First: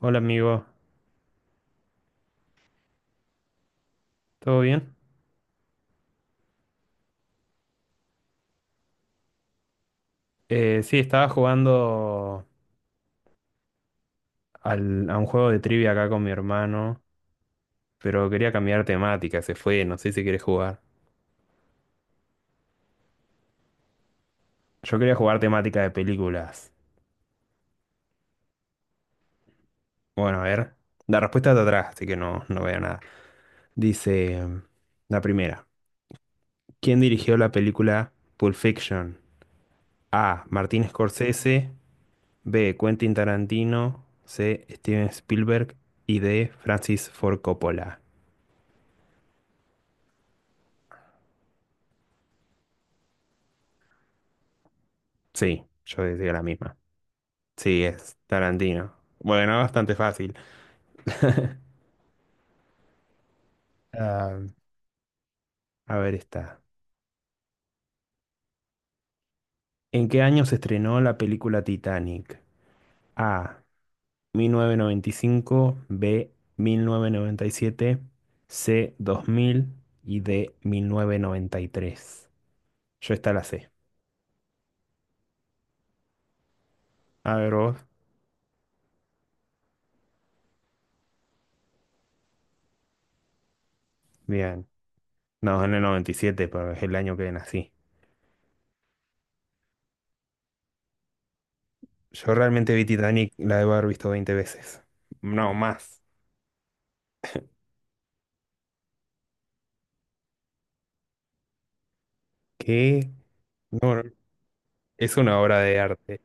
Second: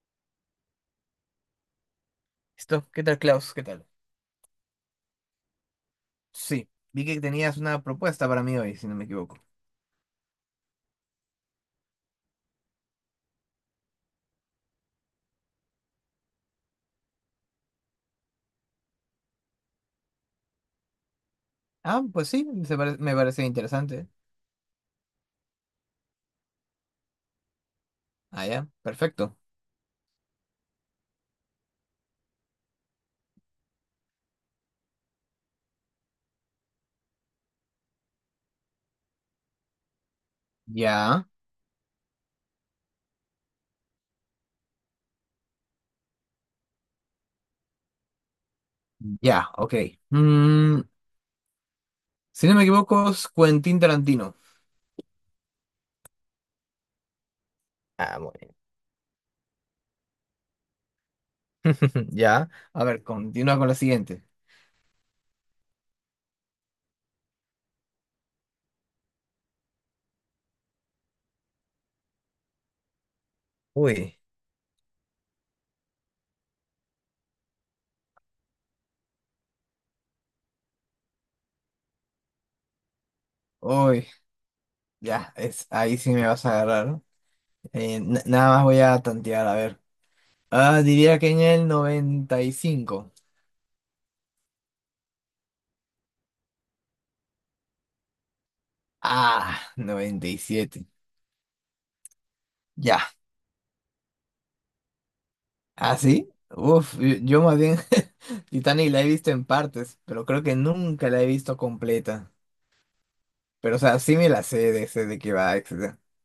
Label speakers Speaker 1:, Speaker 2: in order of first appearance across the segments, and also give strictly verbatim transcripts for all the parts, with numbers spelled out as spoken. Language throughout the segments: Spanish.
Speaker 1: Hola amigo,
Speaker 2: Esto, ¿qué tal, Klaus? ¿Qué tal?
Speaker 1: ¿todo bien?
Speaker 2: Sí, vi que tenías una propuesta para mí hoy, si no me equivoco.
Speaker 1: Eh, sí, estaba jugando al- a un juego de trivia acá con mi hermano, pero quería cambiar temática, se fue, no sé si quieres jugar.
Speaker 2: Ah, pues sí, se pare- me parece interesante.
Speaker 1: Yo quería jugar temática de películas.
Speaker 2: Ah, ya, perfecto.
Speaker 1: Bueno, a ver, la respuesta está atrás, así que no, no veo nada. Dice mm, la primera, ¿quién dirigió la película Pulp Fiction? A. Martin
Speaker 2: Ya,
Speaker 1: Scorsese, B. Quentin Tarantino, C. Steven Spielberg y D. Francis Ford Coppola.
Speaker 2: ya, ok. Mm, si no me equivoco, es Quentin Tarantino.
Speaker 1: Sí, yo decía la misma. Sí, es
Speaker 2: Ah, muy bien.
Speaker 1: Tarantino. Bueno, bastante fácil.
Speaker 2: Ya. A ver, continúa con la siguiente.
Speaker 1: Ah, a ver está. ¿En qué año se estrenó la película Titanic? A.
Speaker 2: Uy.
Speaker 1: mil novecientos noventa y cinco, B. mil novecientos noventa y siete, C. dos mil y D. mil novecientos noventa y tres. Yo esta la sé.
Speaker 2: Uy, ya, es, ahí sí me vas a agarrar.
Speaker 1: A ver vos.
Speaker 2: Eh, n- nada más voy a tantear, a ver. Ah, diría que en el noventa y cinco.
Speaker 1: Bien. No, en el noventa y siete, pero es el año que nací.
Speaker 2: Ah, noventa y siete.
Speaker 1: Yo realmente vi
Speaker 2: Ya.
Speaker 1: Titanic, la debo haber visto veinte veces. No,
Speaker 2: ¿Ah,
Speaker 1: más.
Speaker 2: sí? Uf, yo yo más bien. Titanic la he visto en partes, pero creo que nunca la he visto completa.
Speaker 1: ¿Qué?
Speaker 2: Pero, o
Speaker 1: No,
Speaker 2: sea,
Speaker 1: no,
Speaker 2: sí me la sé de, sé
Speaker 1: es
Speaker 2: de qué
Speaker 1: una
Speaker 2: va,
Speaker 1: obra de
Speaker 2: etcétera.
Speaker 1: arte.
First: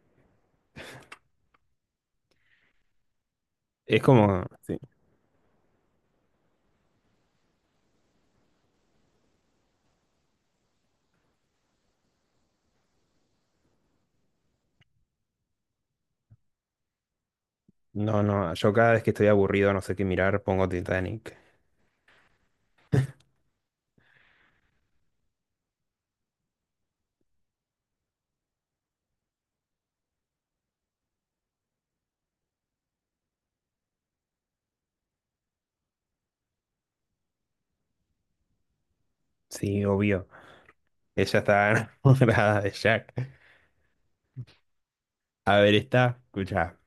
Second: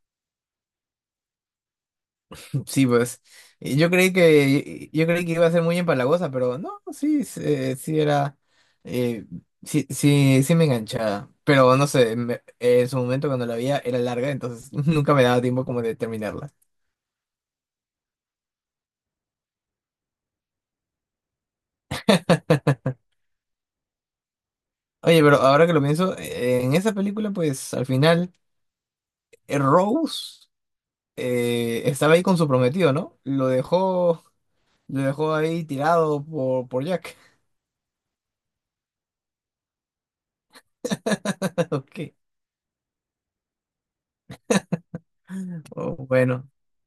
Speaker 2: Sí, pues, y yo
Speaker 1: Es
Speaker 2: creí
Speaker 1: como, sí.
Speaker 2: que, yo creí que iba a ser muy empalagosa, pero no, sí, sí, eh, sí era, eh, sí, sí, sí me enganchaba. Pero, no sé, me- en su momento cuando la veía era larga, entonces nunca me daba tiempo como de terminarla.
Speaker 1: No, no, yo cada vez que estoy aburrido, no sé qué mirar, pongo Titanic.
Speaker 2: Oye, pero ahora que lo pienso, eh, en esa película, pues, al final, eh, Rose... eh, estaba ahí con su prometido, ¿no? Lo dejó, lo dejó ahí tirado por, por Jack.
Speaker 1: Sí, obvio. Ella está
Speaker 2: Ok.
Speaker 1: enamorada de Jack. A ver,
Speaker 2: Oh,
Speaker 1: está,
Speaker 2: bueno,
Speaker 1: escucha.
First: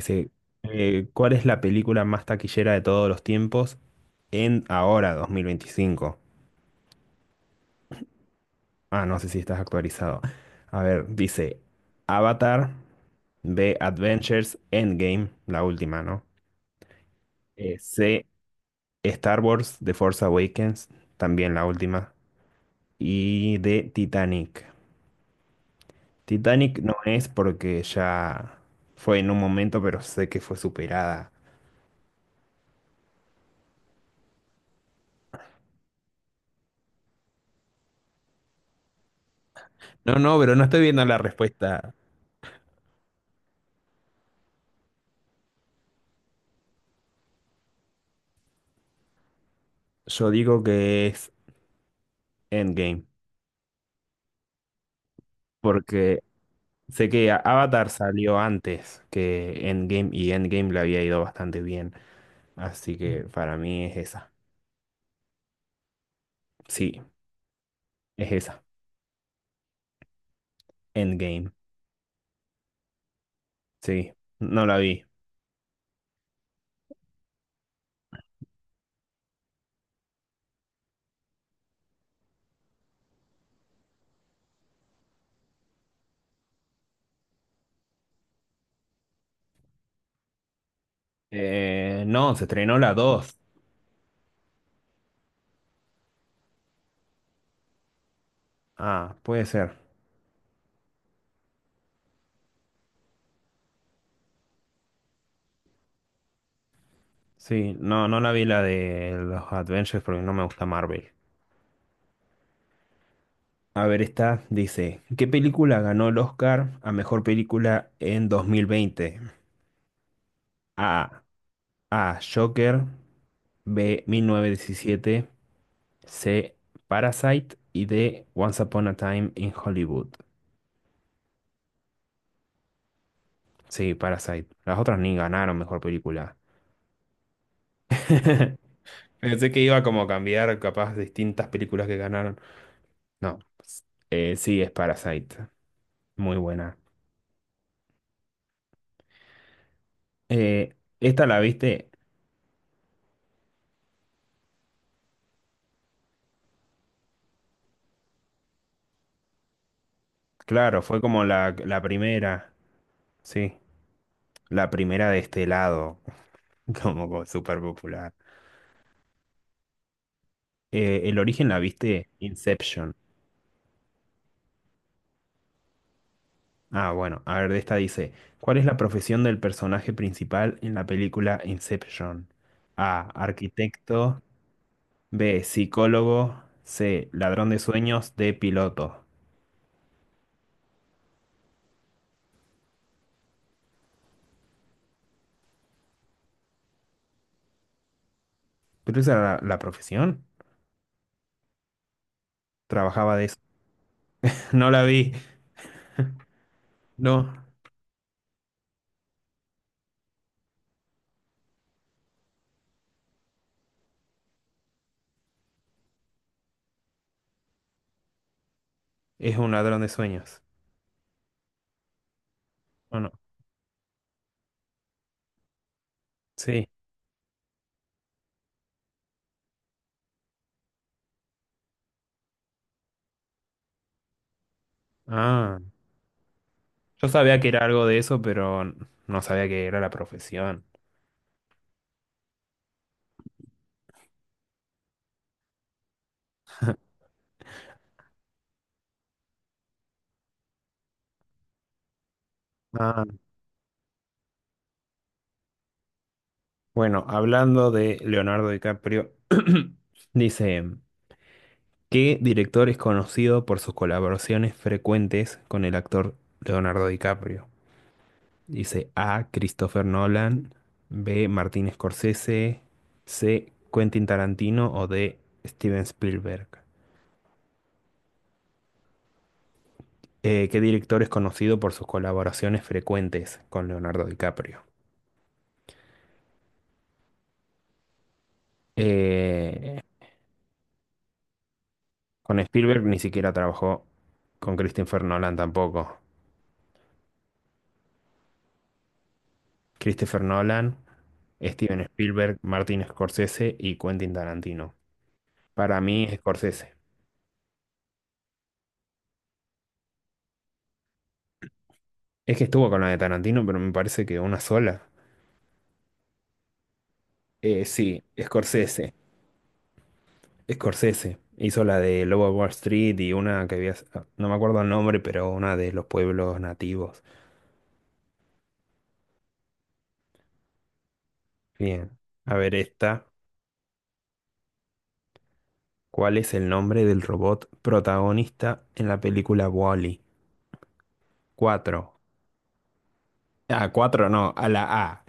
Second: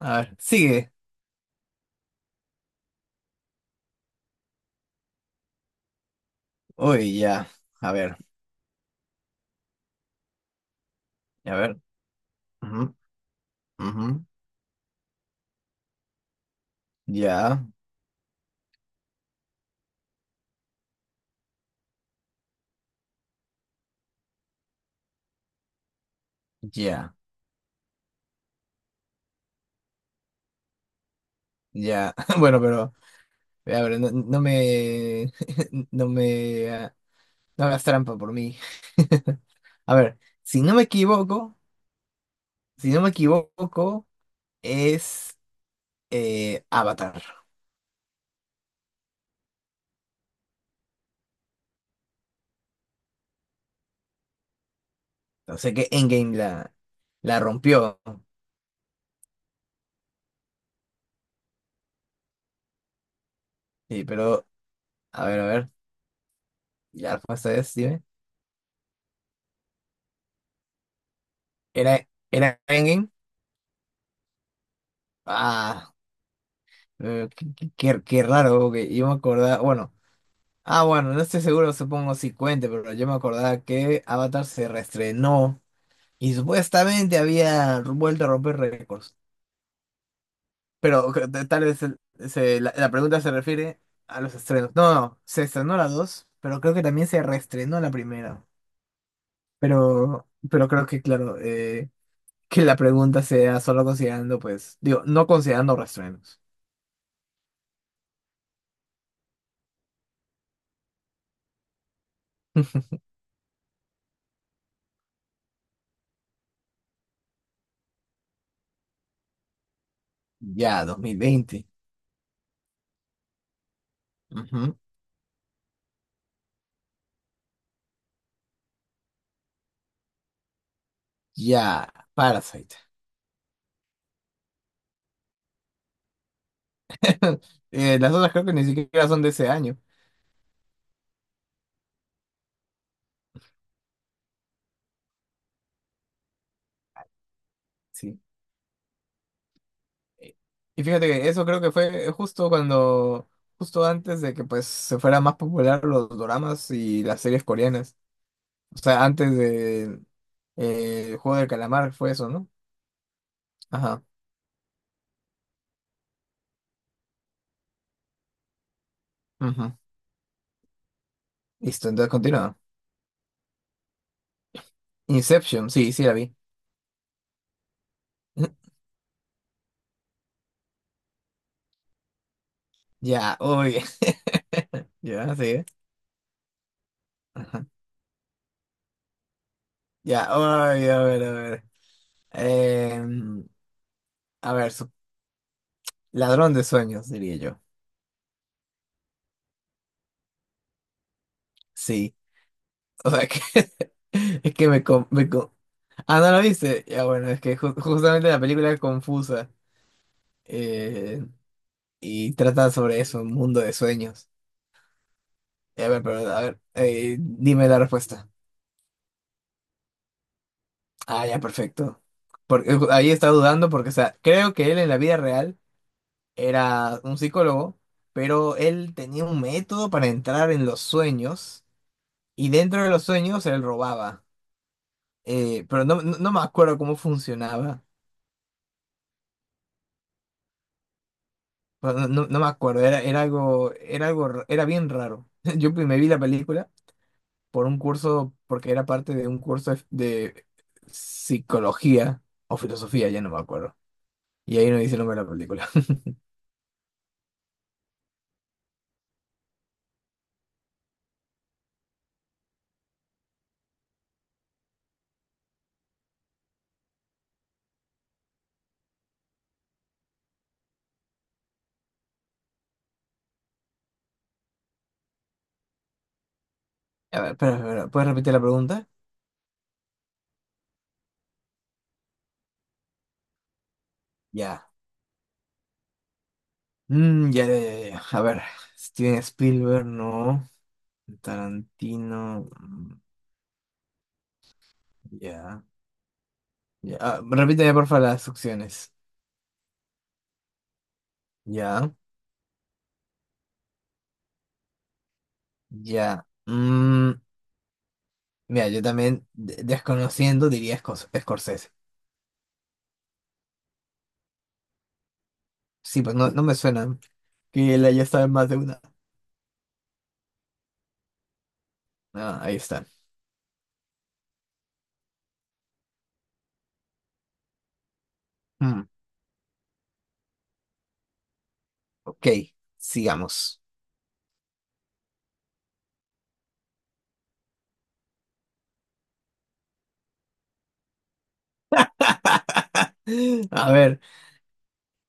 Speaker 2: a ver, sigue.
Speaker 1: eh, ¿cuál es la película más taquillera de todos los tiempos en ahora, dos mil veinticinco?
Speaker 2: Uy, ya. A ver,
Speaker 1: Ah, no sé si estás actualizado. A ver,
Speaker 2: a
Speaker 1: dice
Speaker 2: ver.
Speaker 1: Avatar,
Speaker 2: Ujú,
Speaker 1: B,
Speaker 2: ujú.
Speaker 1: Adventures, Endgame, la última, ¿no?
Speaker 2: Ya,
Speaker 1: Eh, C, Star Wars, The Force Awakens, también la última. Y de Titanic. Titanic no
Speaker 2: ya,
Speaker 1: es porque ya fue en un momento, pero sé que fue superada.
Speaker 2: ya. Bueno, pero, a ver, no, no me, no me, ah, no hagas trampa por mí. A
Speaker 1: No,
Speaker 2: ver,
Speaker 1: no, pero
Speaker 2: si
Speaker 1: no
Speaker 2: no
Speaker 1: estoy
Speaker 2: me
Speaker 1: viendo la
Speaker 2: equivoco,
Speaker 1: respuesta.
Speaker 2: si no me equivoco, es eh, Avatar.
Speaker 1: Yo digo que es Endgame,
Speaker 2: O sea que
Speaker 1: porque
Speaker 2: Endgame la,
Speaker 1: sé que
Speaker 2: la
Speaker 1: Avatar
Speaker 2: rompió.
Speaker 1: salió antes que Endgame y Endgame le había ido bastante bien. Así que para mí es
Speaker 2: Sí,
Speaker 1: esa.
Speaker 2: pero, a ver, a ver,
Speaker 1: Sí,
Speaker 2: ya la respuesta es, dime.
Speaker 1: es esa. Endgame.
Speaker 2: ¿Era, era Endgame?
Speaker 1: Sí, no la vi.
Speaker 2: Ah, eh, qué, qué- qué- qué raro, porque yo me acordaba, bueno, ah, bueno, no estoy seguro, supongo si cuente, pero yo me acordaba que Avatar se reestrenó y supuestamente había vuelto a romper récords. Pero que t- tal vez el-
Speaker 1: Eh, no, se
Speaker 2: se- la,
Speaker 1: estrenó
Speaker 2: la
Speaker 1: la
Speaker 2: pregunta se
Speaker 1: dos.
Speaker 2: refiere a los estrenos. No, no, se estrenó la dos, pero creo que también se reestrenó la primera.
Speaker 1: Ah, puede ser.
Speaker 2: Pero, pero creo que, claro, eh, que la pregunta sea solo considerando, pues, digo, no considerando reestrenos.
Speaker 1: Sí, no, no la vi la de los Adventures porque no me gusta Marvel. A ver, esta dice, ¿qué película ganó el Oscar a mejor película en dos mil veinte?
Speaker 2: Ya,
Speaker 1: A.
Speaker 2: dos mil veinte.
Speaker 1: A. Joker. B. mil novecientos
Speaker 2: Ujú.
Speaker 1: diecisiete, C. Parasite. Y D. Once Upon a Time in Hollywood.
Speaker 2: Ya, Parasite.
Speaker 1: Sí, Parasite. Las otras ni ganaron mejor película.
Speaker 2: Eh, las otras creo que ni siquiera son de ese
Speaker 1: Pensé que
Speaker 2: año.
Speaker 1: iba como a cambiar capaz distintas películas que ganaron. No, eh, sí, es Parasite. Muy buena.
Speaker 2: Sí. Eh,
Speaker 1: Eh,
Speaker 2: Y fíjate
Speaker 1: esta
Speaker 2: que
Speaker 1: la
Speaker 2: eso creo que
Speaker 1: viste,
Speaker 2: fue justo cuando, justo antes de que pues se fueran más popular los doramas y las series coreanas. O sea, antes de
Speaker 1: claro, fue
Speaker 2: eh, el
Speaker 1: como
Speaker 2: juego del
Speaker 1: la, la
Speaker 2: calamar fue eso, ¿no?
Speaker 1: primera, sí,
Speaker 2: Ajá.
Speaker 1: la primera de este lado, como, como súper popular.
Speaker 2: Ujú.
Speaker 1: Eh, el origen la
Speaker 2: Listo,
Speaker 1: viste,
Speaker 2: entonces continúa.
Speaker 1: Inception.
Speaker 2: Inception, sí, sí la vi.
Speaker 1: Ah, bueno, a ver, de esta dice, ¿cuál es la profesión del personaje principal en la película Inception? A,
Speaker 2: Ya, uy.
Speaker 1: arquitecto,
Speaker 2: Ya,
Speaker 1: B,
Speaker 2: sí.
Speaker 1: psicólogo, C, ladrón de
Speaker 2: Ajá.
Speaker 1: sueños, D, piloto.
Speaker 2: Ya, ay, a ver, a ver. Em, a ver, su- ladrón de sueños, diría yo.
Speaker 1: ¿Pero esa era la, la profesión?
Speaker 2: Sí, o
Speaker 1: Trabajaba de
Speaker 2: sea
Speaker 1: eso.
Speaker 2: que es que
Speaker 1: No la
Speaker 2: me, con-
Speaker 1: vi,
Speaker 2: me con- Ah, ¿no la viste? Ya, bueno,
Speaker 1: no,
Speaker 2: es que ju- justamente la película es confusa eh, y trata sobre eso, un mundo de sueños. Eh, A ver, pero a ver, eh, dime la respuesta.
Speaker 1: es un ladrón de sueños.
Speaker 2: Ah, ya, perfecto. Porque eh,
Speaker 1: ¿O no?
Speaker 2: ahí está dudando porque, o sea, creo que él en la vida real
Speaker 1: Sí.
Speaker 2: era un psicólogo, pero él tenía un método para entrar en los sueños y dentro de los sueños él robaba.
Speaker 1: Ah,
Speaker 2: Eh, pero no, no, no me acuerdo cómo
Speaker 1: yo sabía que era
Speaker 2: funcionaba.
Speaker 1: algo de eso, pero no sabía que era la profesión.
Speaker 2: Pero no, no- no me acuerdo, era, era algo, era algo, r- era bien raro. Yo me vi la película por un curso, porque era parte de un curso de, de psicología o
Speaker 1: Ah.
Speaker 2: filosofía, ya no me acuerdo. Y ahí no dice el nombre de la película.
Speaker 1: Bueno, hablando de Leonardo DiCaprio, dice, ¿qué director es conocido por sus colaboraciones frecuentes con el actor Leonardo DiCaprio? Dice A. Christopher Nolan, B. Martin Scorsese, C. Quentin Tarantino o D. Steven Spielberg.
Speaker 2: A ver, espera, espera, ¿puedes repetir la pregunta?
Speaker 1: Eh, ¿qué director es conocido por sus colaboraciones frecuentes con Leonardo DiCaprio?
Speaker 2: Ya. Mm, ya, ya, ya, ya. A ver, Steven
Speaker 1: Eh,
Speaker 2: Spielberg, no.
Speaker 1: Con
Speaker 2: Tarantino,
Speaker 1: Spielberg ni
Speaker 2: mm,
Speaker 1: siquiera trabajó, con Christopher Nolan
Speaker 2: ya.
Speaker 1: tampoco.
Speaker 2: Ya. Ah, repíteme, porfa, las opciones.
Speaker 1: Christopher Nolan, Steven
Speaker 2: Ya,
Speaker 1: Spielberg, Martin Scorsese y Quentin Tarantino. Para mí,
Speaker 2: ya.
Speaker 1: Scorsese.
Speaker 2: Mm, mira, yo también, de- desconociendo, diría Scors- Scorsese.
Speaker 1: Es que estuvo con la de Tarantino, pero me parece que una sola.
Speaker 2: Sí, pues no, no me suena
Speaker 1: Eh,
Speaker 2: que él
Speaker 1: sí,
Speaker 2: haya estado en más de una.
Speaker 1: Scorsese. Scorsese. Hizo la de Lobo de
Speaker 2: Ah,
Speaker 1: Wall
Speaker 2: ahí está.
Speaker 1: Street y una que había, no me acuerdo el nombre, pero una de los pueblos nativos.
Speaker 2: Mm,
Speaker 1: Bien.
Speaker 2: ok,
Speaker 1: A ver esta.
Speaker 2: sigamos.
Speaker 1: ¿Cuál es el nombre del robot protagonista en la película Wall-E? Cuatro. A
Speaker 2: A ver,
Speaker 1: cuatro no, a la A.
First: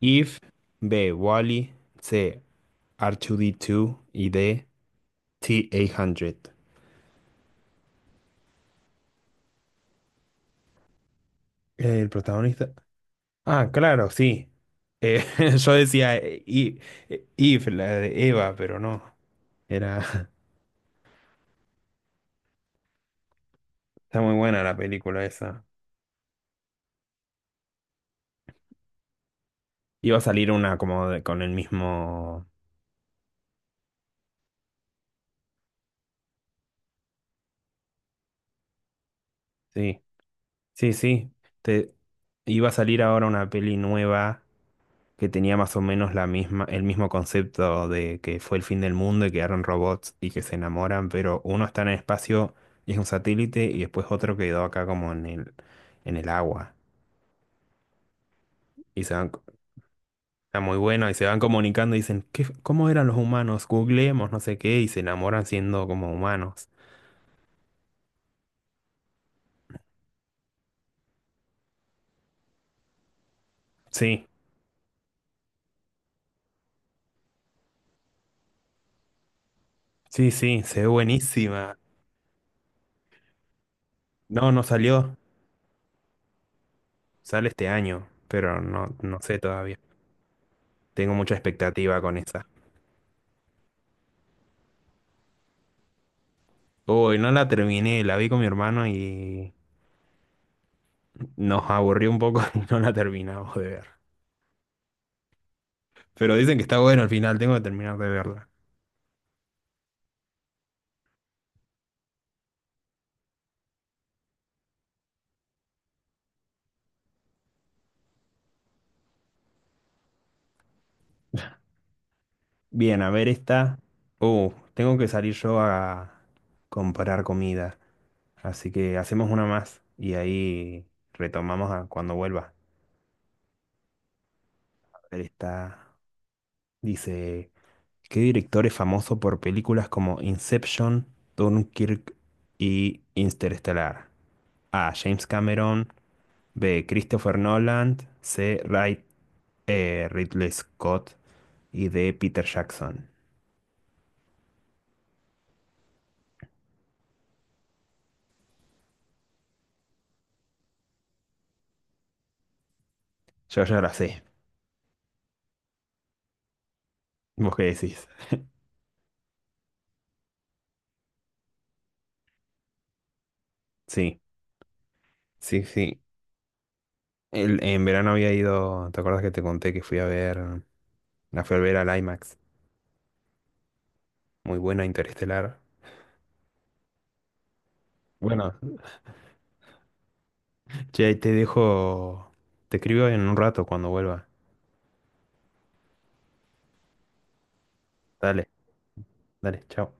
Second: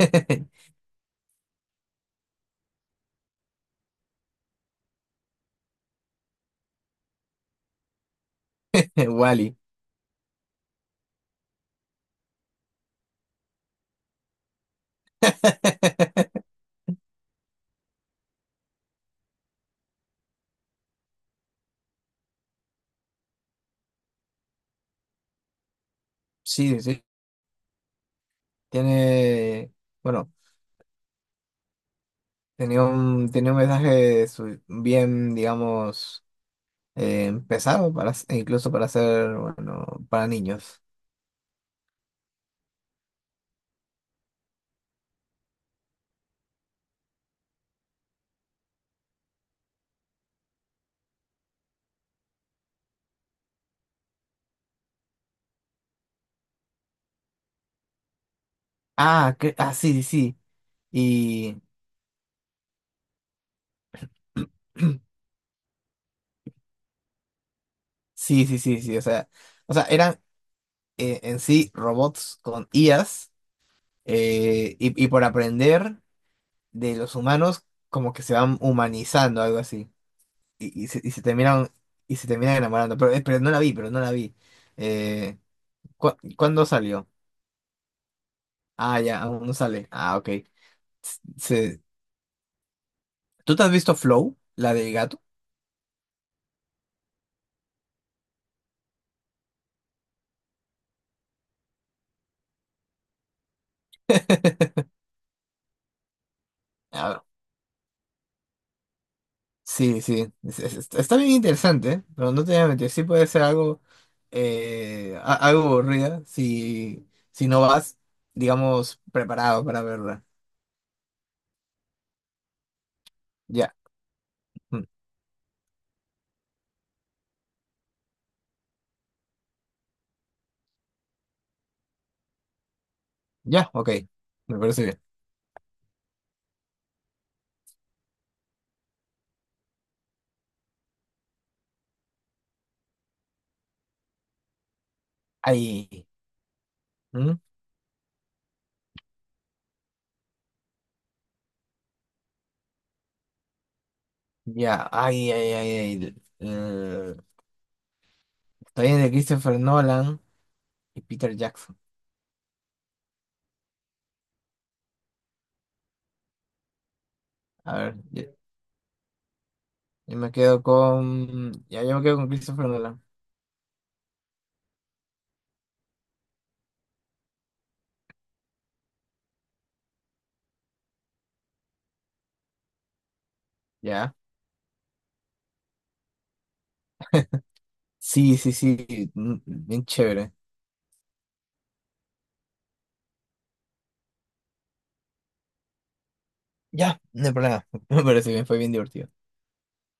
Speaker 1: If, B, Wally, C, R dos D dos y D, T ochocientos.
Speaker 2: Wally.
Speaker 1: El protagonista. Ah, claro, sí. Eh, yo decía eh, I- eh, If, la de Eva, pero no. Era. Está muy buena la película esa.
Speaker 2: Sí, sí, tiene.
Speaker 1: Iba a
Speaker 2: Bueno.
Speaker 1: salir una como de- con el mismo.
Speaker 2: Tenía un, tenía un mensaje su- bien, digamos, eh, pesado para, s- e incluso para ser,
Speaker 1: Sí,
Speaker 2: bueno, para niños.
Speaker 1: sí, sí. Te... Iba a salir ahora una peli nueva que tenía más o menos la misma, el mismo concepto de que fue el fin del mundo y quedaron robots y que se enamoran, pero uno está en el espacio y es un satélite y después otro quedó acá como en el, en el agua. Y se van,
Speaker 2: Ah, que, ah, sí, sí, sí.
Speaker 1: está muy bueno y se van
Speaker 2: Y
Speaker 1: comunicando y dicen, ¿qué, cómo eran los humanos? Googleemos, no sé qué, y se enamoran siendo como humanos.
Speaker 2: sí, sí, sí, sí. O sea, o sea, eran eh, en sí robots con I As
Speaker 1: Sí,
Speaker 2: eh, y, y por aprender de los humanos como que se van humanizando, algo así.
Speaker 1: sí, sí, se
Speaker 2: Y,
Speaker 1: ve
Speaker 2: y se, y se terminan,
Speaker 1: buenísima.
Speaker 2: y se terminan enamorando. Pero, eh, pero no la vi, pero no la vi.
Speaker 1: No, no salió,
Speaker 2: Eh, ¿cu- ¿cuándo salió?
Speaker 1: sale este año, pero no,
Speaker 2: Ah,
Speaker 1: no
Speaker 2: ya,
Speaker 1: sé
Speaker 2: aún no
Speaker 1: todavía.
Speaker 2: sale. Ah, ok.
Speaker 1: Tengo mucha
Speaker 2: se-
Speaker 1: expectativa con esa.
Speaker 2: ¿Tú te has visto Flow, la del gato?
Speaker 1: Hoy no la terminé, la vi con mi hermano y nos aburrió un poco y no la terminamos de ver. Pero dicen que está bueno al
Speaker 2: Ah,
Speaker 1: final, tengo que terminar de verla.
Speaker 2: sí, sí. Es- es- es- está bien interesante, ¿eh? Pero no te voy a mentir, sí puede ser algo, eh, a- algo aburrida si, si no vas, digamos, preparado para verla.
Speaker 1: Bien, a ver
Speaker 2: Ya,
Speaker 1: esta. Uh,
Speaker 2: mm,
Speaker 1: tengo que salir yo a comprar comida. Así que hacemos una más y ahí retomamos a cuando vuelva.
Speaker 2: ya, ok. Me parece
Speaker 1: A
Speaker 2: bien.
Speaker 1: ver esta. Dice, ¿qué director es famoso por películas como Inception, Dunkirk y Interstellar? A. James Cameron.
Speaker 2: Ahí.
Speaker 1: B.
Speaker 2: ¿Mm?
Speaker 1: Christopher Nolan. C. Ray- eh, Ridley Scott. Y D. Peter Jackson.
Speaker 2: Ya, ay, ay, ay, ay. Eh, estoy en el Christopher Nolan y Peter Jackson.
Speaker 1: Yo ya la sé. ¿Vos qué
Speaker 2: A ver,
Speaker 1: decís?
Speaker 2: ya- yo, me quedo con. Ya, yo me quedo con Christopher Nolan.
Speaker 1: Sí, sí, sí. El- en verano había ido. ¿Te acuerdas que te conté que fui a ver? La fui a ver al I MAX.
Speaker 2: Ya.
Speaker 1: Muy buena, Interestelar.
Speaker 2: Sí, sí,
Speaker 1: Bueno,
Speaker 2: sí, mm, bien chévere.
Speaker 1: che, te dejo. Te escribo en un rato cuando vuelva.
Speaker 2: Ya, no hay problema. Me parece bien,
Speaker 1: Dale,
Speaker 2: fue bien divertido.
Speaker 1: dale, chao.